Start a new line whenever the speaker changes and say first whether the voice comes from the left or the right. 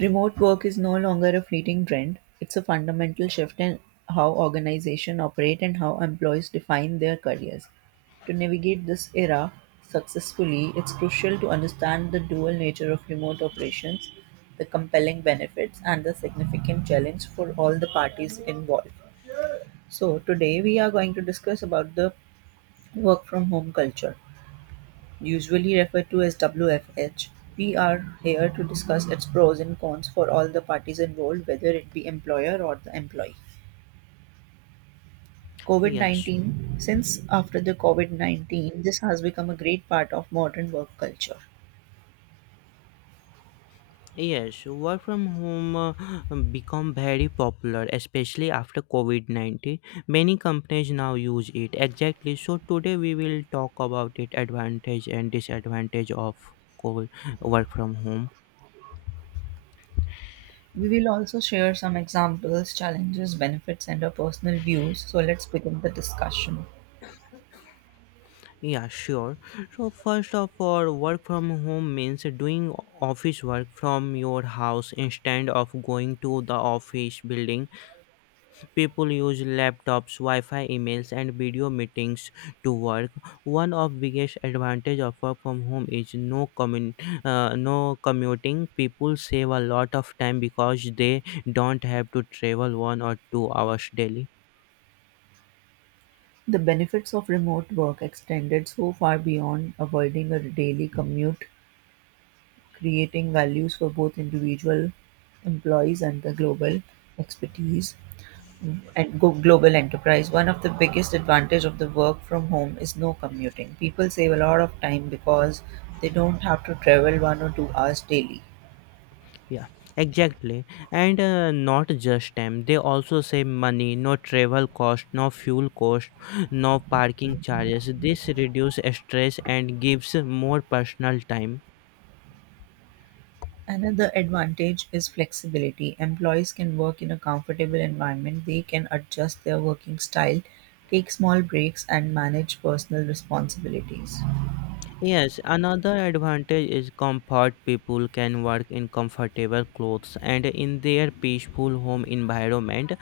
right: Remote work is no longer a fleeting trend, it's a fundamental shift in how organizations operate and how employees define their careers. To navigate this era successfully, it's crucial to understand the dual nature of remote operations, the compelling benefits, and the significant challenge for all the parties involved. So, today we are going to discuss about the work from home culture. Usually referred to as WfH, we are here to discuss its pros and cons for all the parties involved, whether it be employer or the employee. COVID
left: Yes,
right: 19 Since after the COVID COVID-19, this has become a great part of modern work culture.
left: yes. Work from home become very popular, especially after COVID 19. Many companies now use it. Exactly. So today we will talk about it advantage and disadvantage of co- work from home.
right: We will also share some examples, challenges, benefits, and our personal views. So let's begin the discussion.
left: Yeah, sure. So first of all, work from home means doing office work from your house instead of going to the office building. People use laptops, Wi-Fi, emails, and video meetings to work. One of biggest advantage of work from home is no commuting. People save a lot of time because they don't have to travel 1 or 2 hours daily.
right: The benefits of remote work extended so far beyond avoiding a daily commute, creating values for both individual employees and the global expertise and global enterprise. One of the biggest advantage of the work from home is no commuting. People save a lot of time because they don't have to travel 1 or 2 hours daily.
left: Yeah, exactly. And not just time, they also save money. No travel cost, no fuel cost, no parking charges. This reduces stress and gives more personal time.
right: Another advantage is flexibility. Employees can work in a comfortable environment. They can adjust their working style, take small breaks, and manage personal responsibilities.
left: Yes, another advantage is comfort. People can work in comfortable clothes and in their peaceful home environment,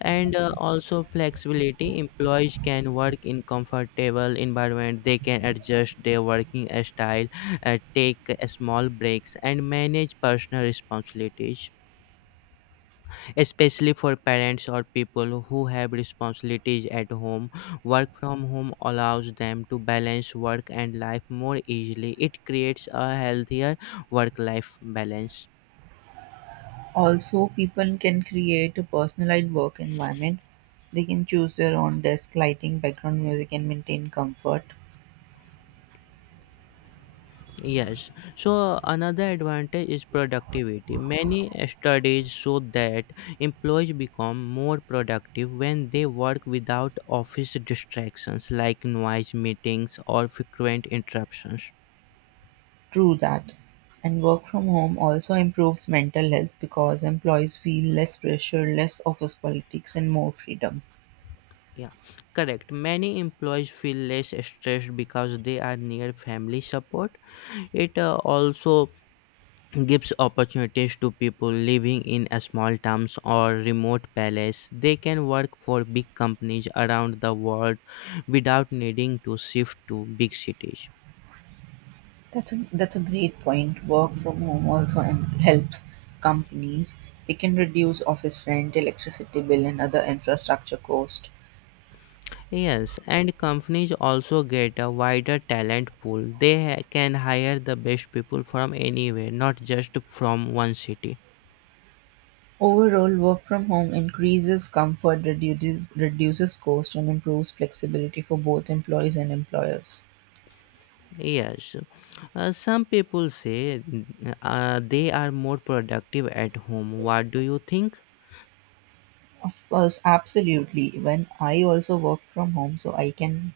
left: and also flexibility. Employees can work in comfortable environment. They can adjust their working style, take small breaks, and manage personal responsibilities especially for parents or people who have responsibilities at home. Work from home allows them to balance work and life more easily. It creates a healthier work life balance.
right: Also, people can create a personalized work environment. They can choose their own desk lighting, background music, and maintain comfort
left: Yes, so another advantage is productivity. Many studies show that employees become more productive when they work without office distractions like noise, meetings, or frequent interruptions.
right: through that. And work from home also improves mental health because employees feel less pressure, less office politics, and more freedom.
left: Yeah, correct. Many employees feel less stressed because they are near family support. It also gives opportunities to people living in a small towns or remote places. They can work for big companies around the world without needing to shift to big cities.
right: That's a great point. Work from home also helps companies. They can reduce office rent, electricity bill, and other infrastructure cost.
left: Yes, and companies also get a wider talent pool. Can hire the best people from anywhere, not just from one city.
right: Overall, work from home increases comfort, reduces cost, and improves flexibility for both employees and employers.
left: Yes, some people say they are more productive at home. What do you think?
right: Of course, absolutely. When I also work from home, so I can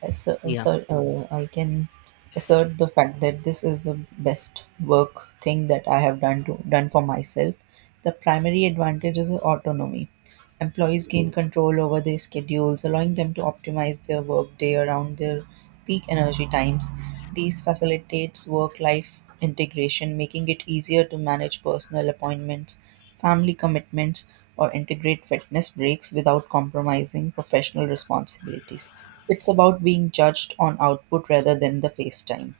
right: assert,
left: Yeah,
right: assert I can assert the fact that this is the best work thing that I have done for myself. The primary advantage is autonomy. Employees gain control over their schedules, allowing them to optimize their workday around their peak energy times. These facilitates work-life integration, making it easier to manage personal appointments, family commitments, or integrate fitness breaks without compromising professional responsibilities. It's about being judged on output rather than the face time.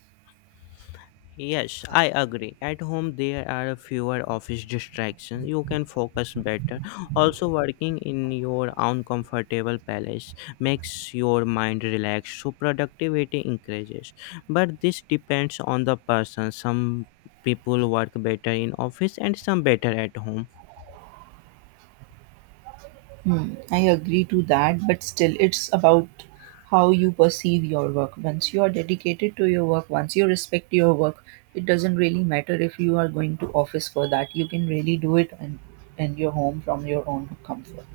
left: yes, I agree. At home, there are fewer office distractions. You can focus better. Also, working in your own comfortable palace makes your mind relaxed, so productivity increases. But this depends on the person. Some people work better in office and some better at home.
right: Hmm, I agree to that, but still, it's about how you perceive your work. Once you are dedicated to your work, once you respect your work, it doesn't really matter if you are going to office for that. You can really do it in your home from your own comfort.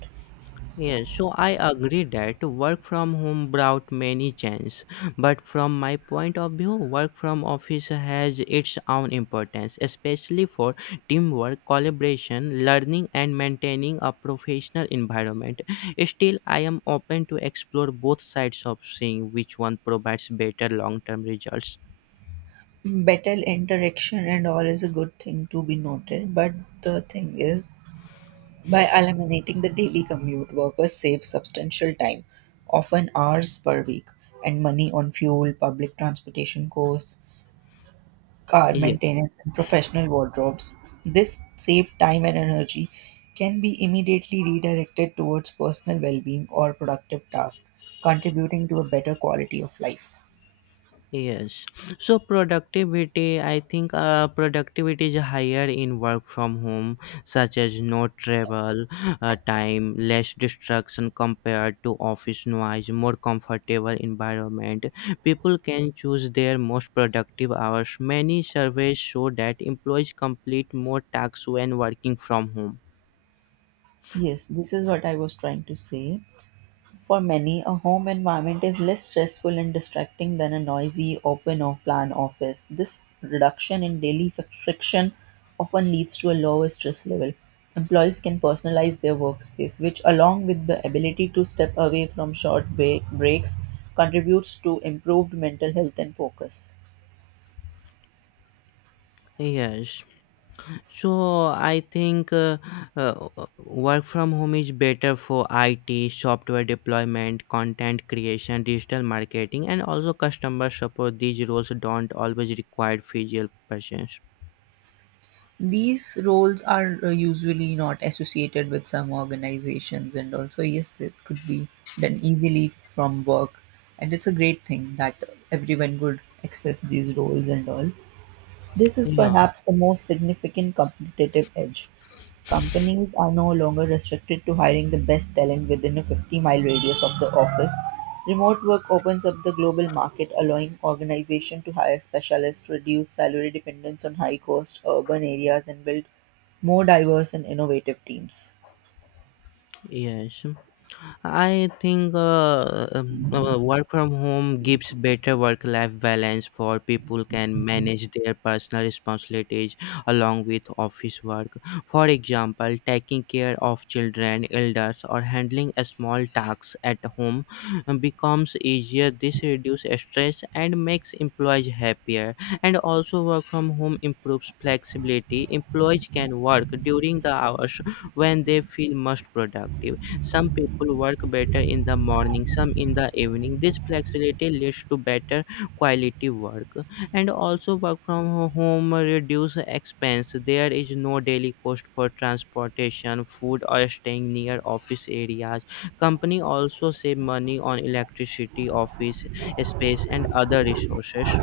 left: Yes, so I agree that work from home brought many changes, but from my point of view, work from office has its own importance, especially for teamwork, collaboration, learning, and maintaining a professional environment. Still, I am open to explore both sides of seeing which one provides better long-term results.
right: Better interaction and all is a good thing to be noted, but the thing is, by eliminating the daily commute, workers save substantial time, often hours per week, and money on fuel, public transportation costs, car maintenance, and professional wardrobes. This saved time and energy can be immediately redirected towards personal well being or productive tasks, contributing to a better quality of life.
left: Yes. So productivity, I think productivity is higher in work from home, such as no travel time, less distraction compared to office noise, more comfortable environment. People can choose their most productive hours. Many surveys show that employees complete more tasks when working from home.
right: Yes, this is what I was trying to say. For many, a home environment is less stressful and distracting than a noisy, open, or plan office. This reduction in daily friction often leads to a lower stress level. Employees can personalize their workspace, which, along with the ability to step away from short breaks, contributes to improved mental health and focus.
left: Yes. So I think uh, work from home is better for IT, software deployment, content creation, digital marketing, and also customer support. These roles don't always require physical presence.
right: These roles are usually not associated with some organizations, and also, yes, they could be done easily from work. And it's a great thing that everyone could access these roles and all. This is
left: Yeah.
right: perhaps the most significant competitive edge. Companies are no longer restricted to hiring the best talent within a 50-mile radius of the office. Remote work opens up the global market, allowing organizations to hire specialists, reduce salary dependence on high cost urban areas, and build more diverse and innovative teams.
left: Yes. I think work from home gives better work life balance for people can manage their personal responsibilities along with office work. For example, taking care of children, elders, or handling a small tasks at home becomes easier. This reduces stress and makes employees happier. And also, work from home improves flexibility. Employees can work during the hours when they feel most productive. Some people work better in the morning, some in the evening. This flexibility leads to better quality work. And also, home reduce expense. There is no daily cost for transportation, food, or staying near office areas. Company also save money on electricity, office space, and other resources.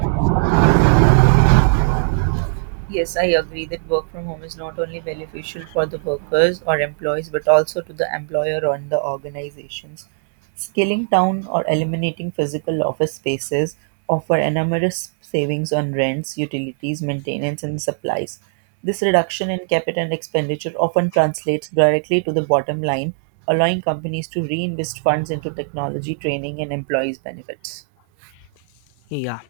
right: Yes, I agree that work from home is not only beneficial for the workers or employees, but also to the employer and the organizations. Scaling down or eliminating physical office spaces offer enormous savings on rents, utilities, maintenance, and supplies. This reduction in capital expenditure often translates directly to the bottom line, allowing companies to reinvest funds into technology, training, and employees' benefits.
left: Yeah.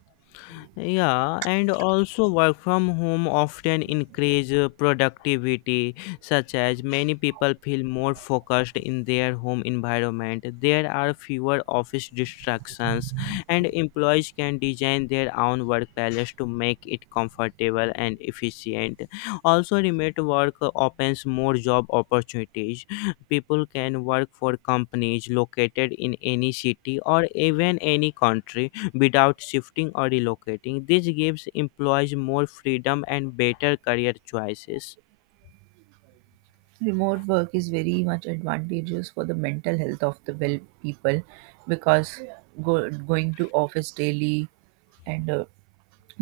left: Yeah, and also work from home often increase productivity, such as many people feel more focused in their home environment. There are fewer office distractions, and employees can design their own work balance to make it comfortable and efficient. Also, remote work opens more job opportunities. People can work for companies located in any city or even any country without shifting or relocating. This gives employees more freedom and better career choices.
right: Remote work is very much advantageous for the mental health of the well people because going to office daily and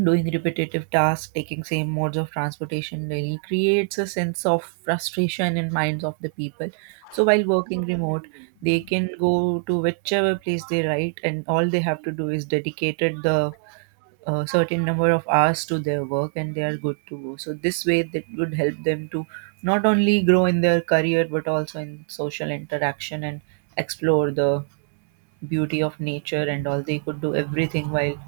right: doing repetitive tasks, taking same modes of transportation daily creates a sense of frustration in minds of the people. So while working remote, they can go to whichever place they write and all they have to do is dedicated the a certain number of hours to their work and they are good to go. So this way that would help them to not only grow in their career but also in social interaction and explore the beauty of nature and all. They could do everything while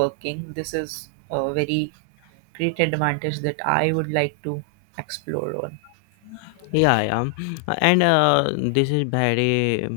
right: working. This is a very great advantage that I would like to explore on.
left: Yeah, yeah. And this is very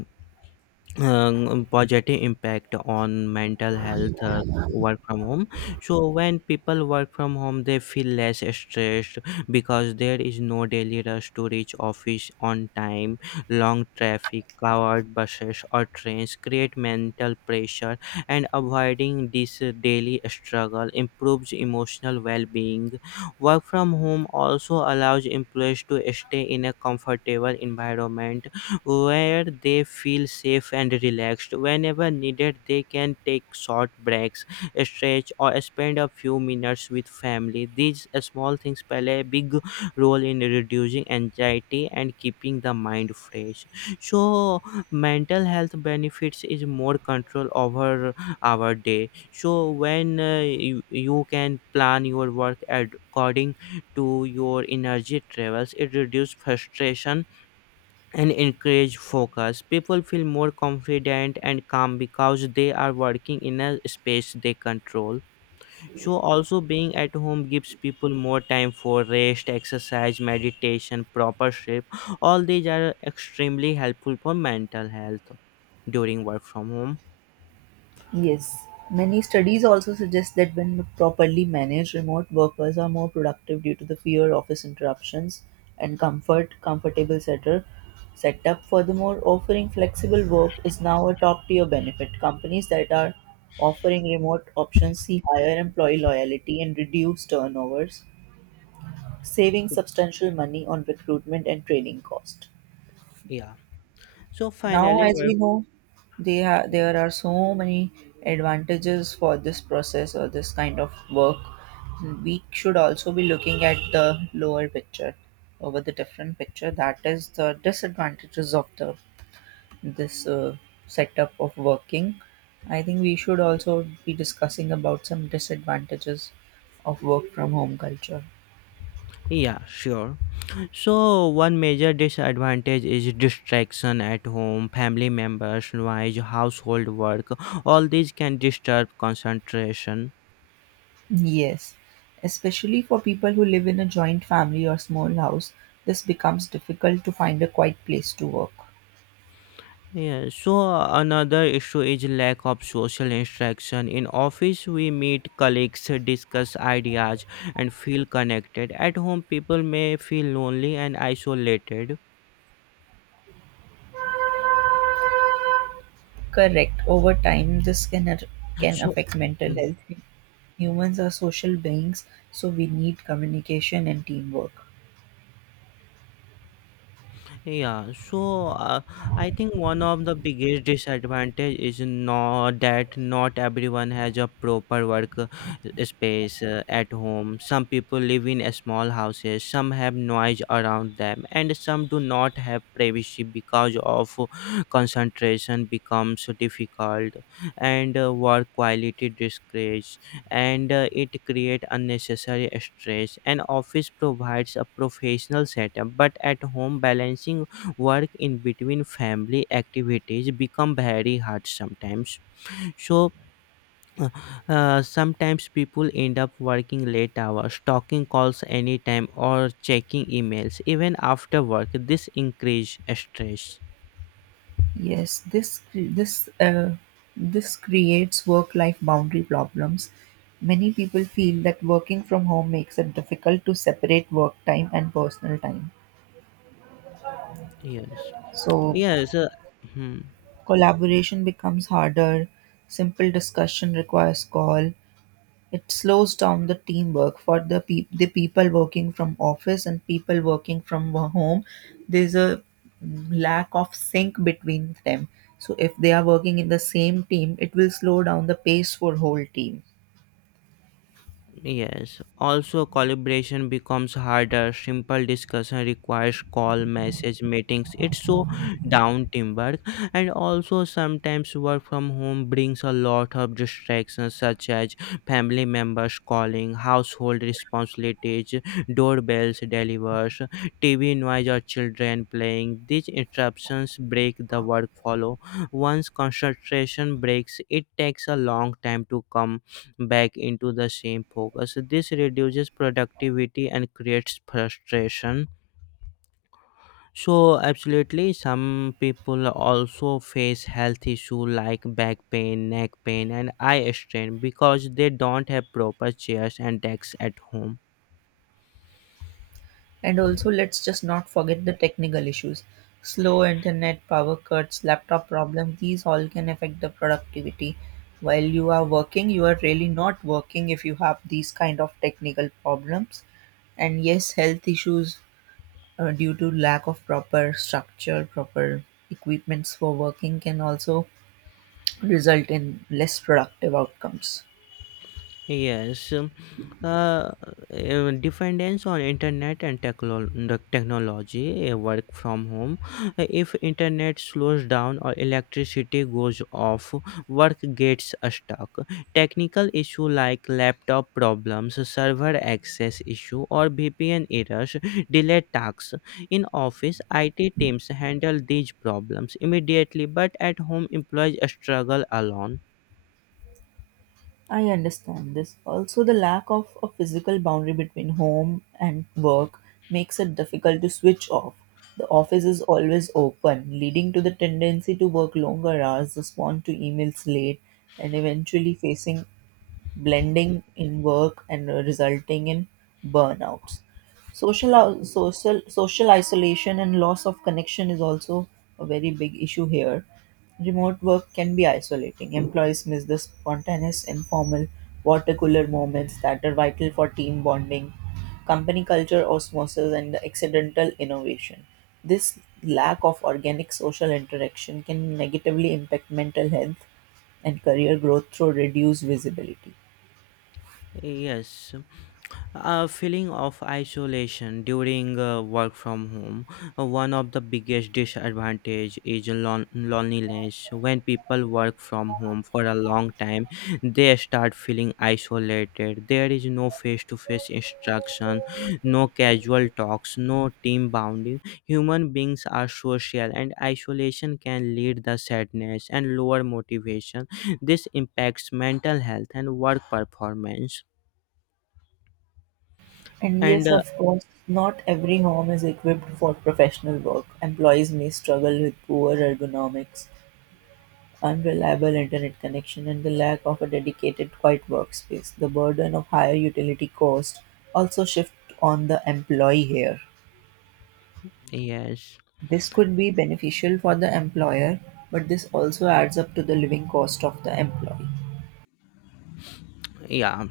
left: positive impact on mental health work from home. So when people work from home they feel less stressed because there is no daily rush to reach office on time. Long traffic, crowded buses or trains create mental pressure, and avoiding this daily struggle improves emotional well-being. Work from home also allows employees to stay in a comfortable environment where they feel safe and relaxed. Whenever needed, they can take short breaks, stretch, or spend a few minutes with family. These small things play a big role in reducing anxiety and keeping the mind fresh. So, mental health benefits is more control over our day. So, when you can plan your work according to your energy travels, it reduces frustration and encourage focus. People feel more confident and calm because they are working in a space they control. So, also being at home gives people more time for rest, exercise, meditation, proper sleep. All these are extremely helpful for mental health during work from home.
right: Yes, many studies also suggest that when properly managed, remote workers are more productive due to the fewer office interruptions and setup. Furthermore, offering flexible work is now a top tier benefit. Companies that are offering remote options see higher employee loyalty and reduce turnovers, saving substantial money on recruitment and training cost.
left: Yeah. So,
right: Now,
left: finally,
right: as we
left: work.
right: know, there are so many advantages for this process or this kind of work. We should also be looking at the lower picture over the different picture. That is the disadvantages of the this setup of working. I think we should also be discussing about some disadvantages of work from home culture.
left: Yeah, sure. So, one major disadvantage is distraction at home, family members, noise, household work. All these can disturb concentration.
right: Yes, especially for people who live in a joint family or small house, this becomes difficult to find a quiet place to work.
left: Yeah. So another issue is lack of social interaction. In office, we meet colleagues, discuss ideas, and feel connected. At home, people may feel lonely and isolated.
right: Correct. Over time, can
left: So,
right: affect mental
left: mm-hmm.
right: health. Humans are social beings, so we need communication and teamwork.
left: Yeah, so I think one of the biggest disadvantage is not that not everyone has a proper work space at home. Some people live in a small houses, some have noise around them, and some do not have privacy because of concentration becomes difficult and work quality decreases and it creates unnecessary stress. An office provides a professional setup, but at home balancing work in between family activities become very hard sometimes, so uh, sometimes people end up working late hours, talking calls anytime or checking emails even after work. This increase stress.
right: Yes, this creates work-life boundary problems. Many people feel that working from home makes it difficult to separate work time and personal time.
left: Yes.
right: So
left: yes uh, hmm.
right: collaboration becomes harder, simple discussion requires call. It slows down the teamwork for the people working from office and people working from home. There's a lack of sync between them. So if they are working in the same team, it will slow down the pace for whole team.
left: Yes. Also, collaboration becomes harder. Simple discussion requires call, message, meetings. It's so down teamwork. And also, sometimes work from home brings a lot of distractions, such as family members calling, household responsibilities, doorbells, delivers, TV noise, or children playing. These interruptions break the work flow. Once concentration breaks, it takes a long time to come back into the same focus. This reduces productivity and creates frustration. So, absolutely, some people also face health issues like back pain, neck pain, and eye strain because they don't have proper chairs and desks at home.
right: And also let's just not forget the technical issues. Slow internet, power cuts, laptop problems, these all can affect the productivity. While you are working, you are really not working if you have these kind of technical problems. And yes, health issues due to lack of proper structure, proper equipments for working can also result in less productive outcomes.
left: Yes, uh, dependence on internet and the technology, work from home. If internet slows down or electricity goes off, work gets stuck. Technical issue like laptop problems, server access issue, or VPN errors delay tasks. In office, IT teams handle these problems immediately, but at home, employees struggle alone.
right: I understand this. Also, the lack of a physical boundary between home and work makes it difficult to switch off. The office is always open, leading to the tendency to work longer hours, respond to emails late, and eventually facing blending in work and resulting in burnouts. Social isolation and loss of connection is also a very big issue here. Remote work can be isolating. Employees miss the spontaneous, informal, water cooler moments that are vital for team bonding, company culture osmosis, and the accidental innovation. This lack of organic social interaction can negatively impact mental health and career growth through reduced visibility.
left: Yes, a feeling of isolation during work from home. One of the biggest disadvantage is loneliness. When people work from home for a long time, they start feeling isolated. There is no face-to-face instruction, no casual talks, no team bonding. Human beings are social, and isolation can lead to sadness and lower motivation. This impacts mental health and work performance.
right: And
left: And
right: yes, of course, not every home is equipped for professional work. Employees may struggle with poor ergonomics, unreliable internet connection, and the lack of a dedicated quiet workspace. The burden of higher utility costs also shift on the employee here.
left: Yes.
right: This could be beneficial for the employer, but this also adds up to the living cost of the employee.
left: Yeah,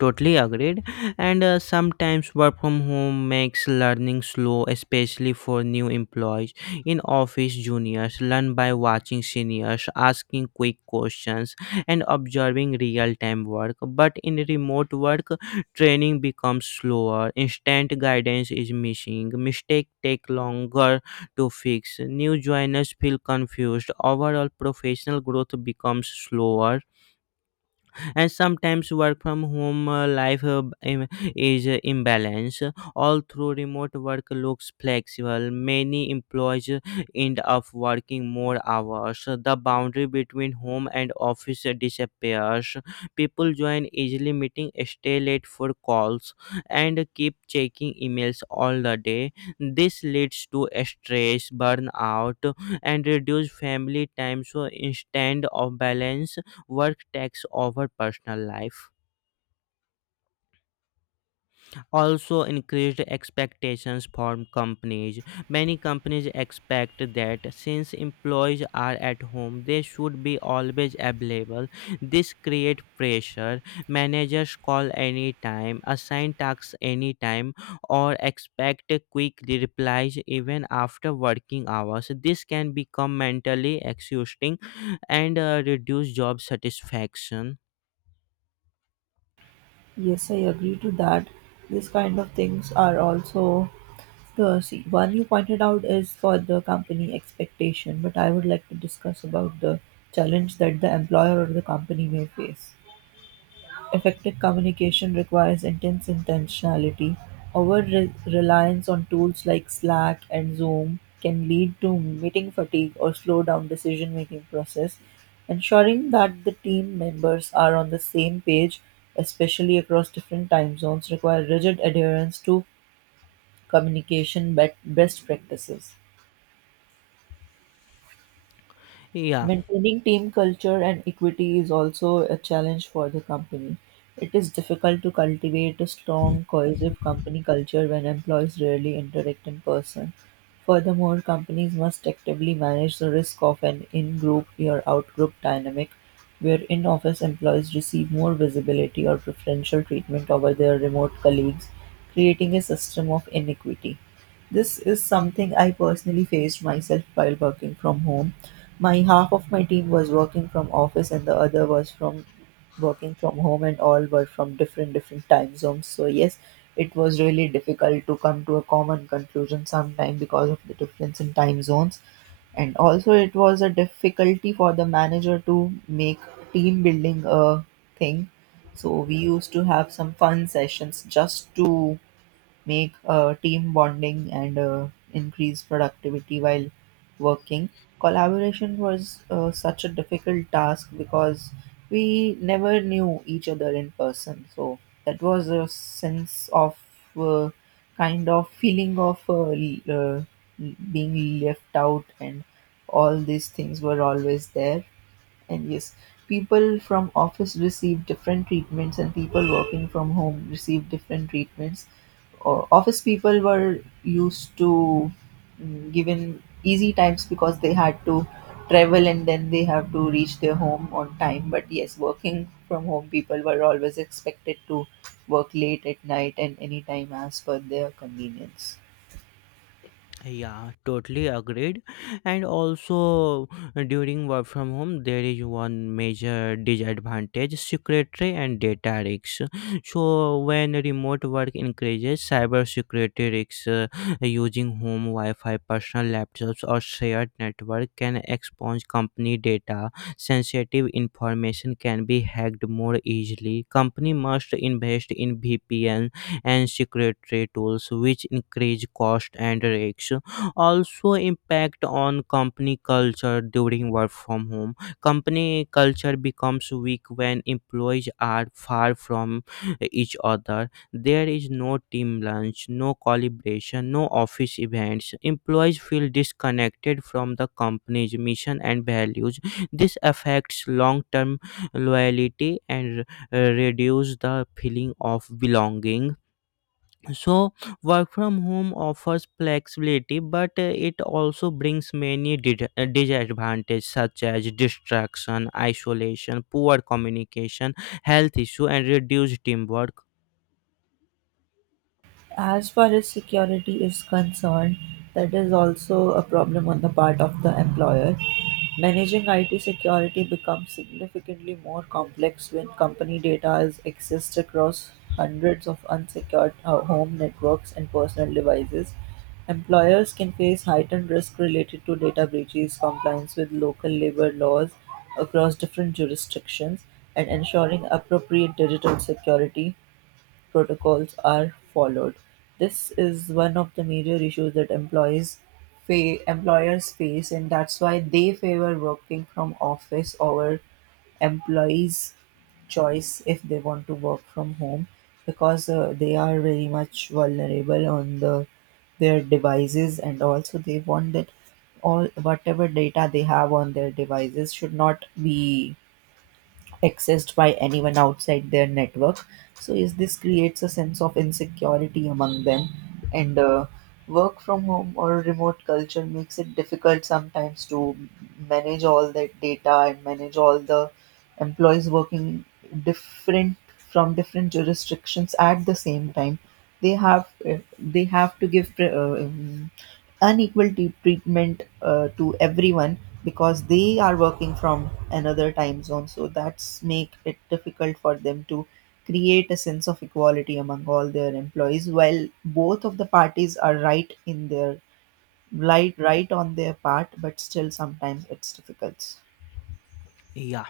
left: totally agreed. And sometimes work from home makes learning slow, especially for new employees. In office, juniors learn by watching seniors, asking quick questions, and observing real time work. But in remote work, training becomes slower, instant guidance is missing, mistakes take longer to fix, new joiners feel confused, overall, professional growth becomes slower. And sometimes work from home life im- is imbalance. Although remote work looks flexible, many employees end up working more hours. The boundary between home and office disappears. People join easily meeting, stay late for calls, and keep checking emails all the day. This leads to stress, burnout, and reduced family time. So instead of balance, work takes over personal life. Also, increased expectations from companies. Many companies expect that since employees are at home they should be always available. This creates pressure. Managers call anytime, assign tasks anytime, or expect quick replies even after working hours. This can become mentally exhausting and reduce job satisfaction.
right: Yes, I agree to that. These kind of things are also one you pointed out is for the company expectation, but I would like to discuss about the challenge that the employer or the company may face. Effective communication requires intense intentionality. Over-reliance on tools like Slack and Zoom can lead to meeting fatigue or slow down decision-making process. Ensuring that the team members are on the same page, especially across different time zones, require rigid adherence to best practices.
left: Yeah.
right: Maintaining team culture and equity is also a challenge for the company. It is difficult to cultivate a strong, cohesive company culture when employees rarely interact in person. Furthermore, companies must actively manage the risk of an in group or out group dynamic where in office employees receive more visibility or preferential treatment over their remote colleagues, creating a system of inequity. This is something I personally faced myself while working from home. My half of my team was working from office and the other was from working from home and all were from different time zones. So yes, it was really difficult to come to a common conclusion sometime because of the difference in time zones. And also it was a difficulty for the manager to make team building a thing. So we used to have some fun sessions just to make team bonding and increase productivity while working. Collaboration was such a difficult task because we never knew each other in person. So that was a sense of uh, kind of feeling of being left out, and all these things were always there and yes, people from office receive different treatments, and people working from home receive different treatments. Office people were used to given easy times because they had to travel and then they have to reach their home on time. But yes, working from home people were always expected to work late at night and any time as per their convenience.
left: Yeah, totally agreed. And also, during work from home, there is one major disadvantage security and data risks. So, when remote work increases, cyber security risks, using home Wi Fi, personal laptops, or shared network can expose company data. Sensitive information can be hacked more easily. Company must invest in VPN and secretary tools which increase cost and risks. Also impact on company culture during work from home, company culture becomes weak when employees are far from each other. There is no team lunch, no collaboration, no office events. Employees feel disconnected from the company's mission and values. This affects long term loyalty and reduce the feeling of belonging. So, work from home offers flexibility, but it also brings many disadvantages such as distraction, isolation, poor communication, health issue, and reduced teamwork.
right: As far as security is concerned, that is also a problem on the part of the employer. Managing IT security becomes significantly more complex when company data is accessed across hundreds of unsecured home networks and personal devices. Employers can face heightened risk related to data breaches, compliance with local labor laws across different jurisdictions, and ensuring appropriate digital security protocols are followed. This is one of the major issues that employers face, and that's why they favor working from office over employees' choice if they want to work from home because they are very much vulnerable on the their devices and also they want that all whatever data they have on their devices should not be accessed by anyone outside their network. So, is this creates a sense of insecurity among them, and work from home or remote culture makes it difficult sometimes to manage all that data and manage all the employees working different from different jurisdictions at the same time. They have to give unequal treatment to everyone because they are working from another time zone, so that's make it difficult for them to create a sense of equality among all their employees while both of the parties are right in their right on their part, but still sometimes it's difficult.
left: Yeah.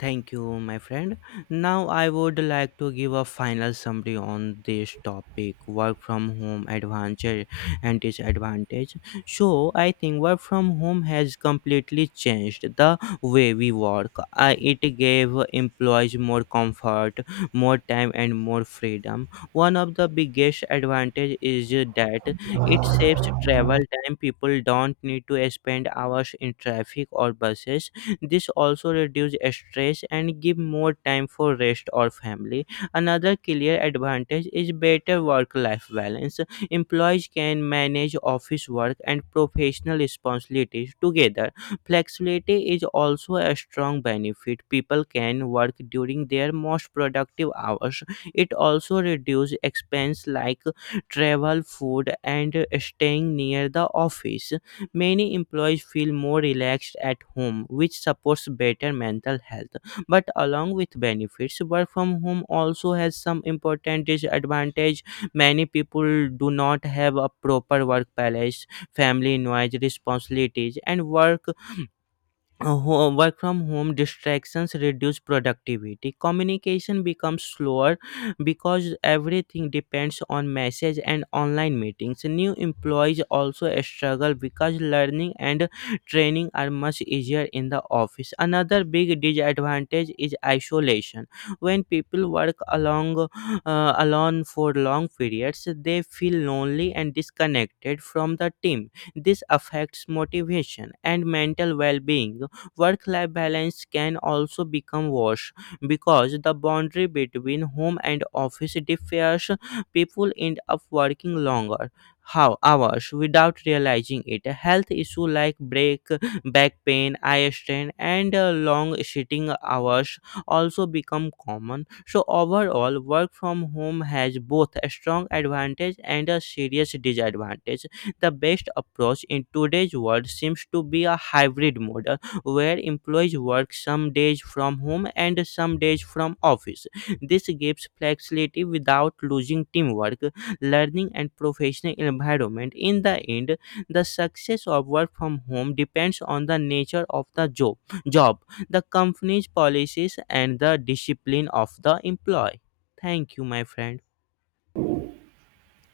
left: Thank you, my friend. Now, I would like to give a final summary on this topic work from home advantage and disadvantage. So, I think work from home has completely changed the way we work. I it gave employees more comfort, more time, and more freedom. One of the biggest advantage is that it saves travel time. People don't need to spend hours in traffic or buses. This also reduces stress and give more time for rest or family. Another clear advantage is better work-life balance. Employees can manage office work and professional responsibilities together. Flexibility is also a strong benefit. People can work during their most productive hours. It also reduces expense like travel, food, and staying near the office. Many employees feel more relaxed at home, which supports better mental health. But along with benefits, work from home also has some important disadvantage. Many people do not have a proper work balance, family noise, responsibilities, and work work from home distractions reduce productivity. Communication becomes slower because everything depends on message and online meetings. New employees also struggle because learning and training are much easier in the office. Another big disadvantage is isolation. When people work along alone for long periods, they feel lonely and disconnected from the team. This affects motivation and mental well-being. Work life balance can also become worse because the boundary between home and office differs. People end up working longer how hours without realizing it. Health issue like break back pain, eye strain, and long sitting hours also become common. So overall, work from home has both a strong advantage and a serious disadvantage. The best approach in today's world seems to be a hybrid mode where employees work some days from home and some days from office. This gives flexibility without losing teamwork, learning, and professional environment. In the end, the success of work from home depends on the nature of the job, the company's policies, and the discipline of the employee. Thank you, my friend.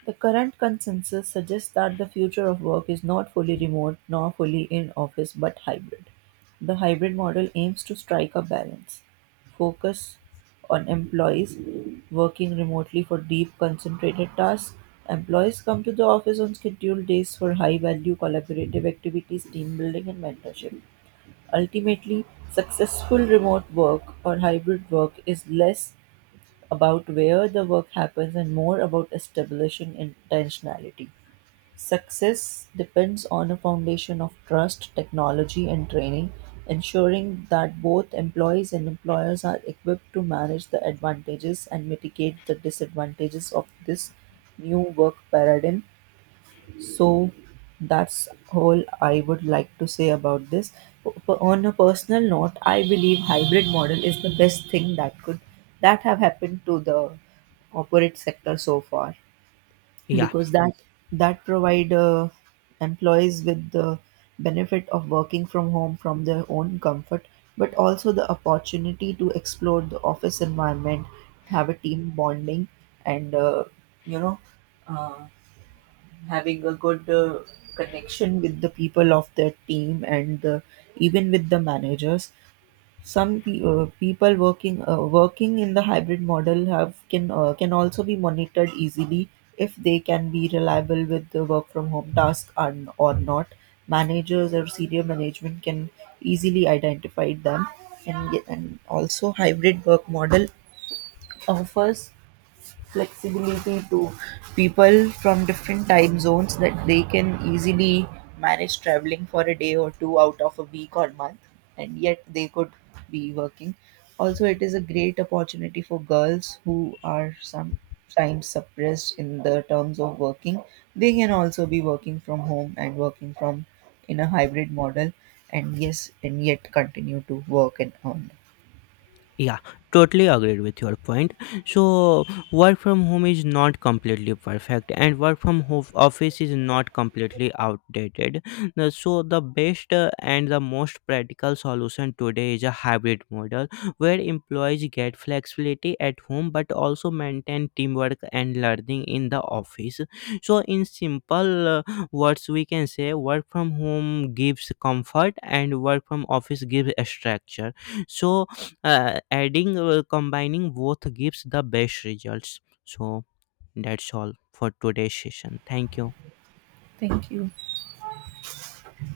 right: The current consensus suggests that the future of work is not fully remote nor fully in office but hybrid. The hybrid model aims to strike a balance, focus on employees working remotely for deep, concentrated tasks. Employees come to the office on scheduled days for high value collaborative activities, team building, and mentorship. Ultimately, successful remote work or hybrid work is less about where the work happens and more about establishing intentionality. Success depends on a foundation of trust, technology, and training, ensuring that both employees and employers are equipped to manage the advantages and mitigate the disadvantages of this new work paradigm, so that's all I would like to say about this. On a personal note, I believe hybrid model is the best thing that could that have happened to the corporate sector so far
left: Yeah.
right: because that provide employees with the benefit of working from home from their own comfort, but also the opportunity to explore the office environment, have a team bonding, and you know uh, having a good connection with the people of their team and the, even with the managers. Some pe- people working working in the hybrid model have can also be monitored easily if they can be reliable with the work from home task and or not. Managers or senior management can easily identify them, and also hybrid work model offers flexibility to people from different time zones, that they can easily manage traveling for a day or two out of a week or month, and yet they could be working. Also it is a great opportunity for girls who are sometimes suppressed in the terms of working. They can also be working from home and working from in a hybrid model, and yet continue to work and earn.
left: Yeah, totally agreed with your point. So, work from home is not completely perfect, and work from home office is not completely outdated. So, the best and the most practical solution today is a hybrid model where employees get flexibility at home but also maintain teamwork and learning in the office. So, in simple words, we can say work from home gives comfort and work from office gives structure. So, adding combining both gives the best results. So that's all for today's session. Thank you.
right: Thank you.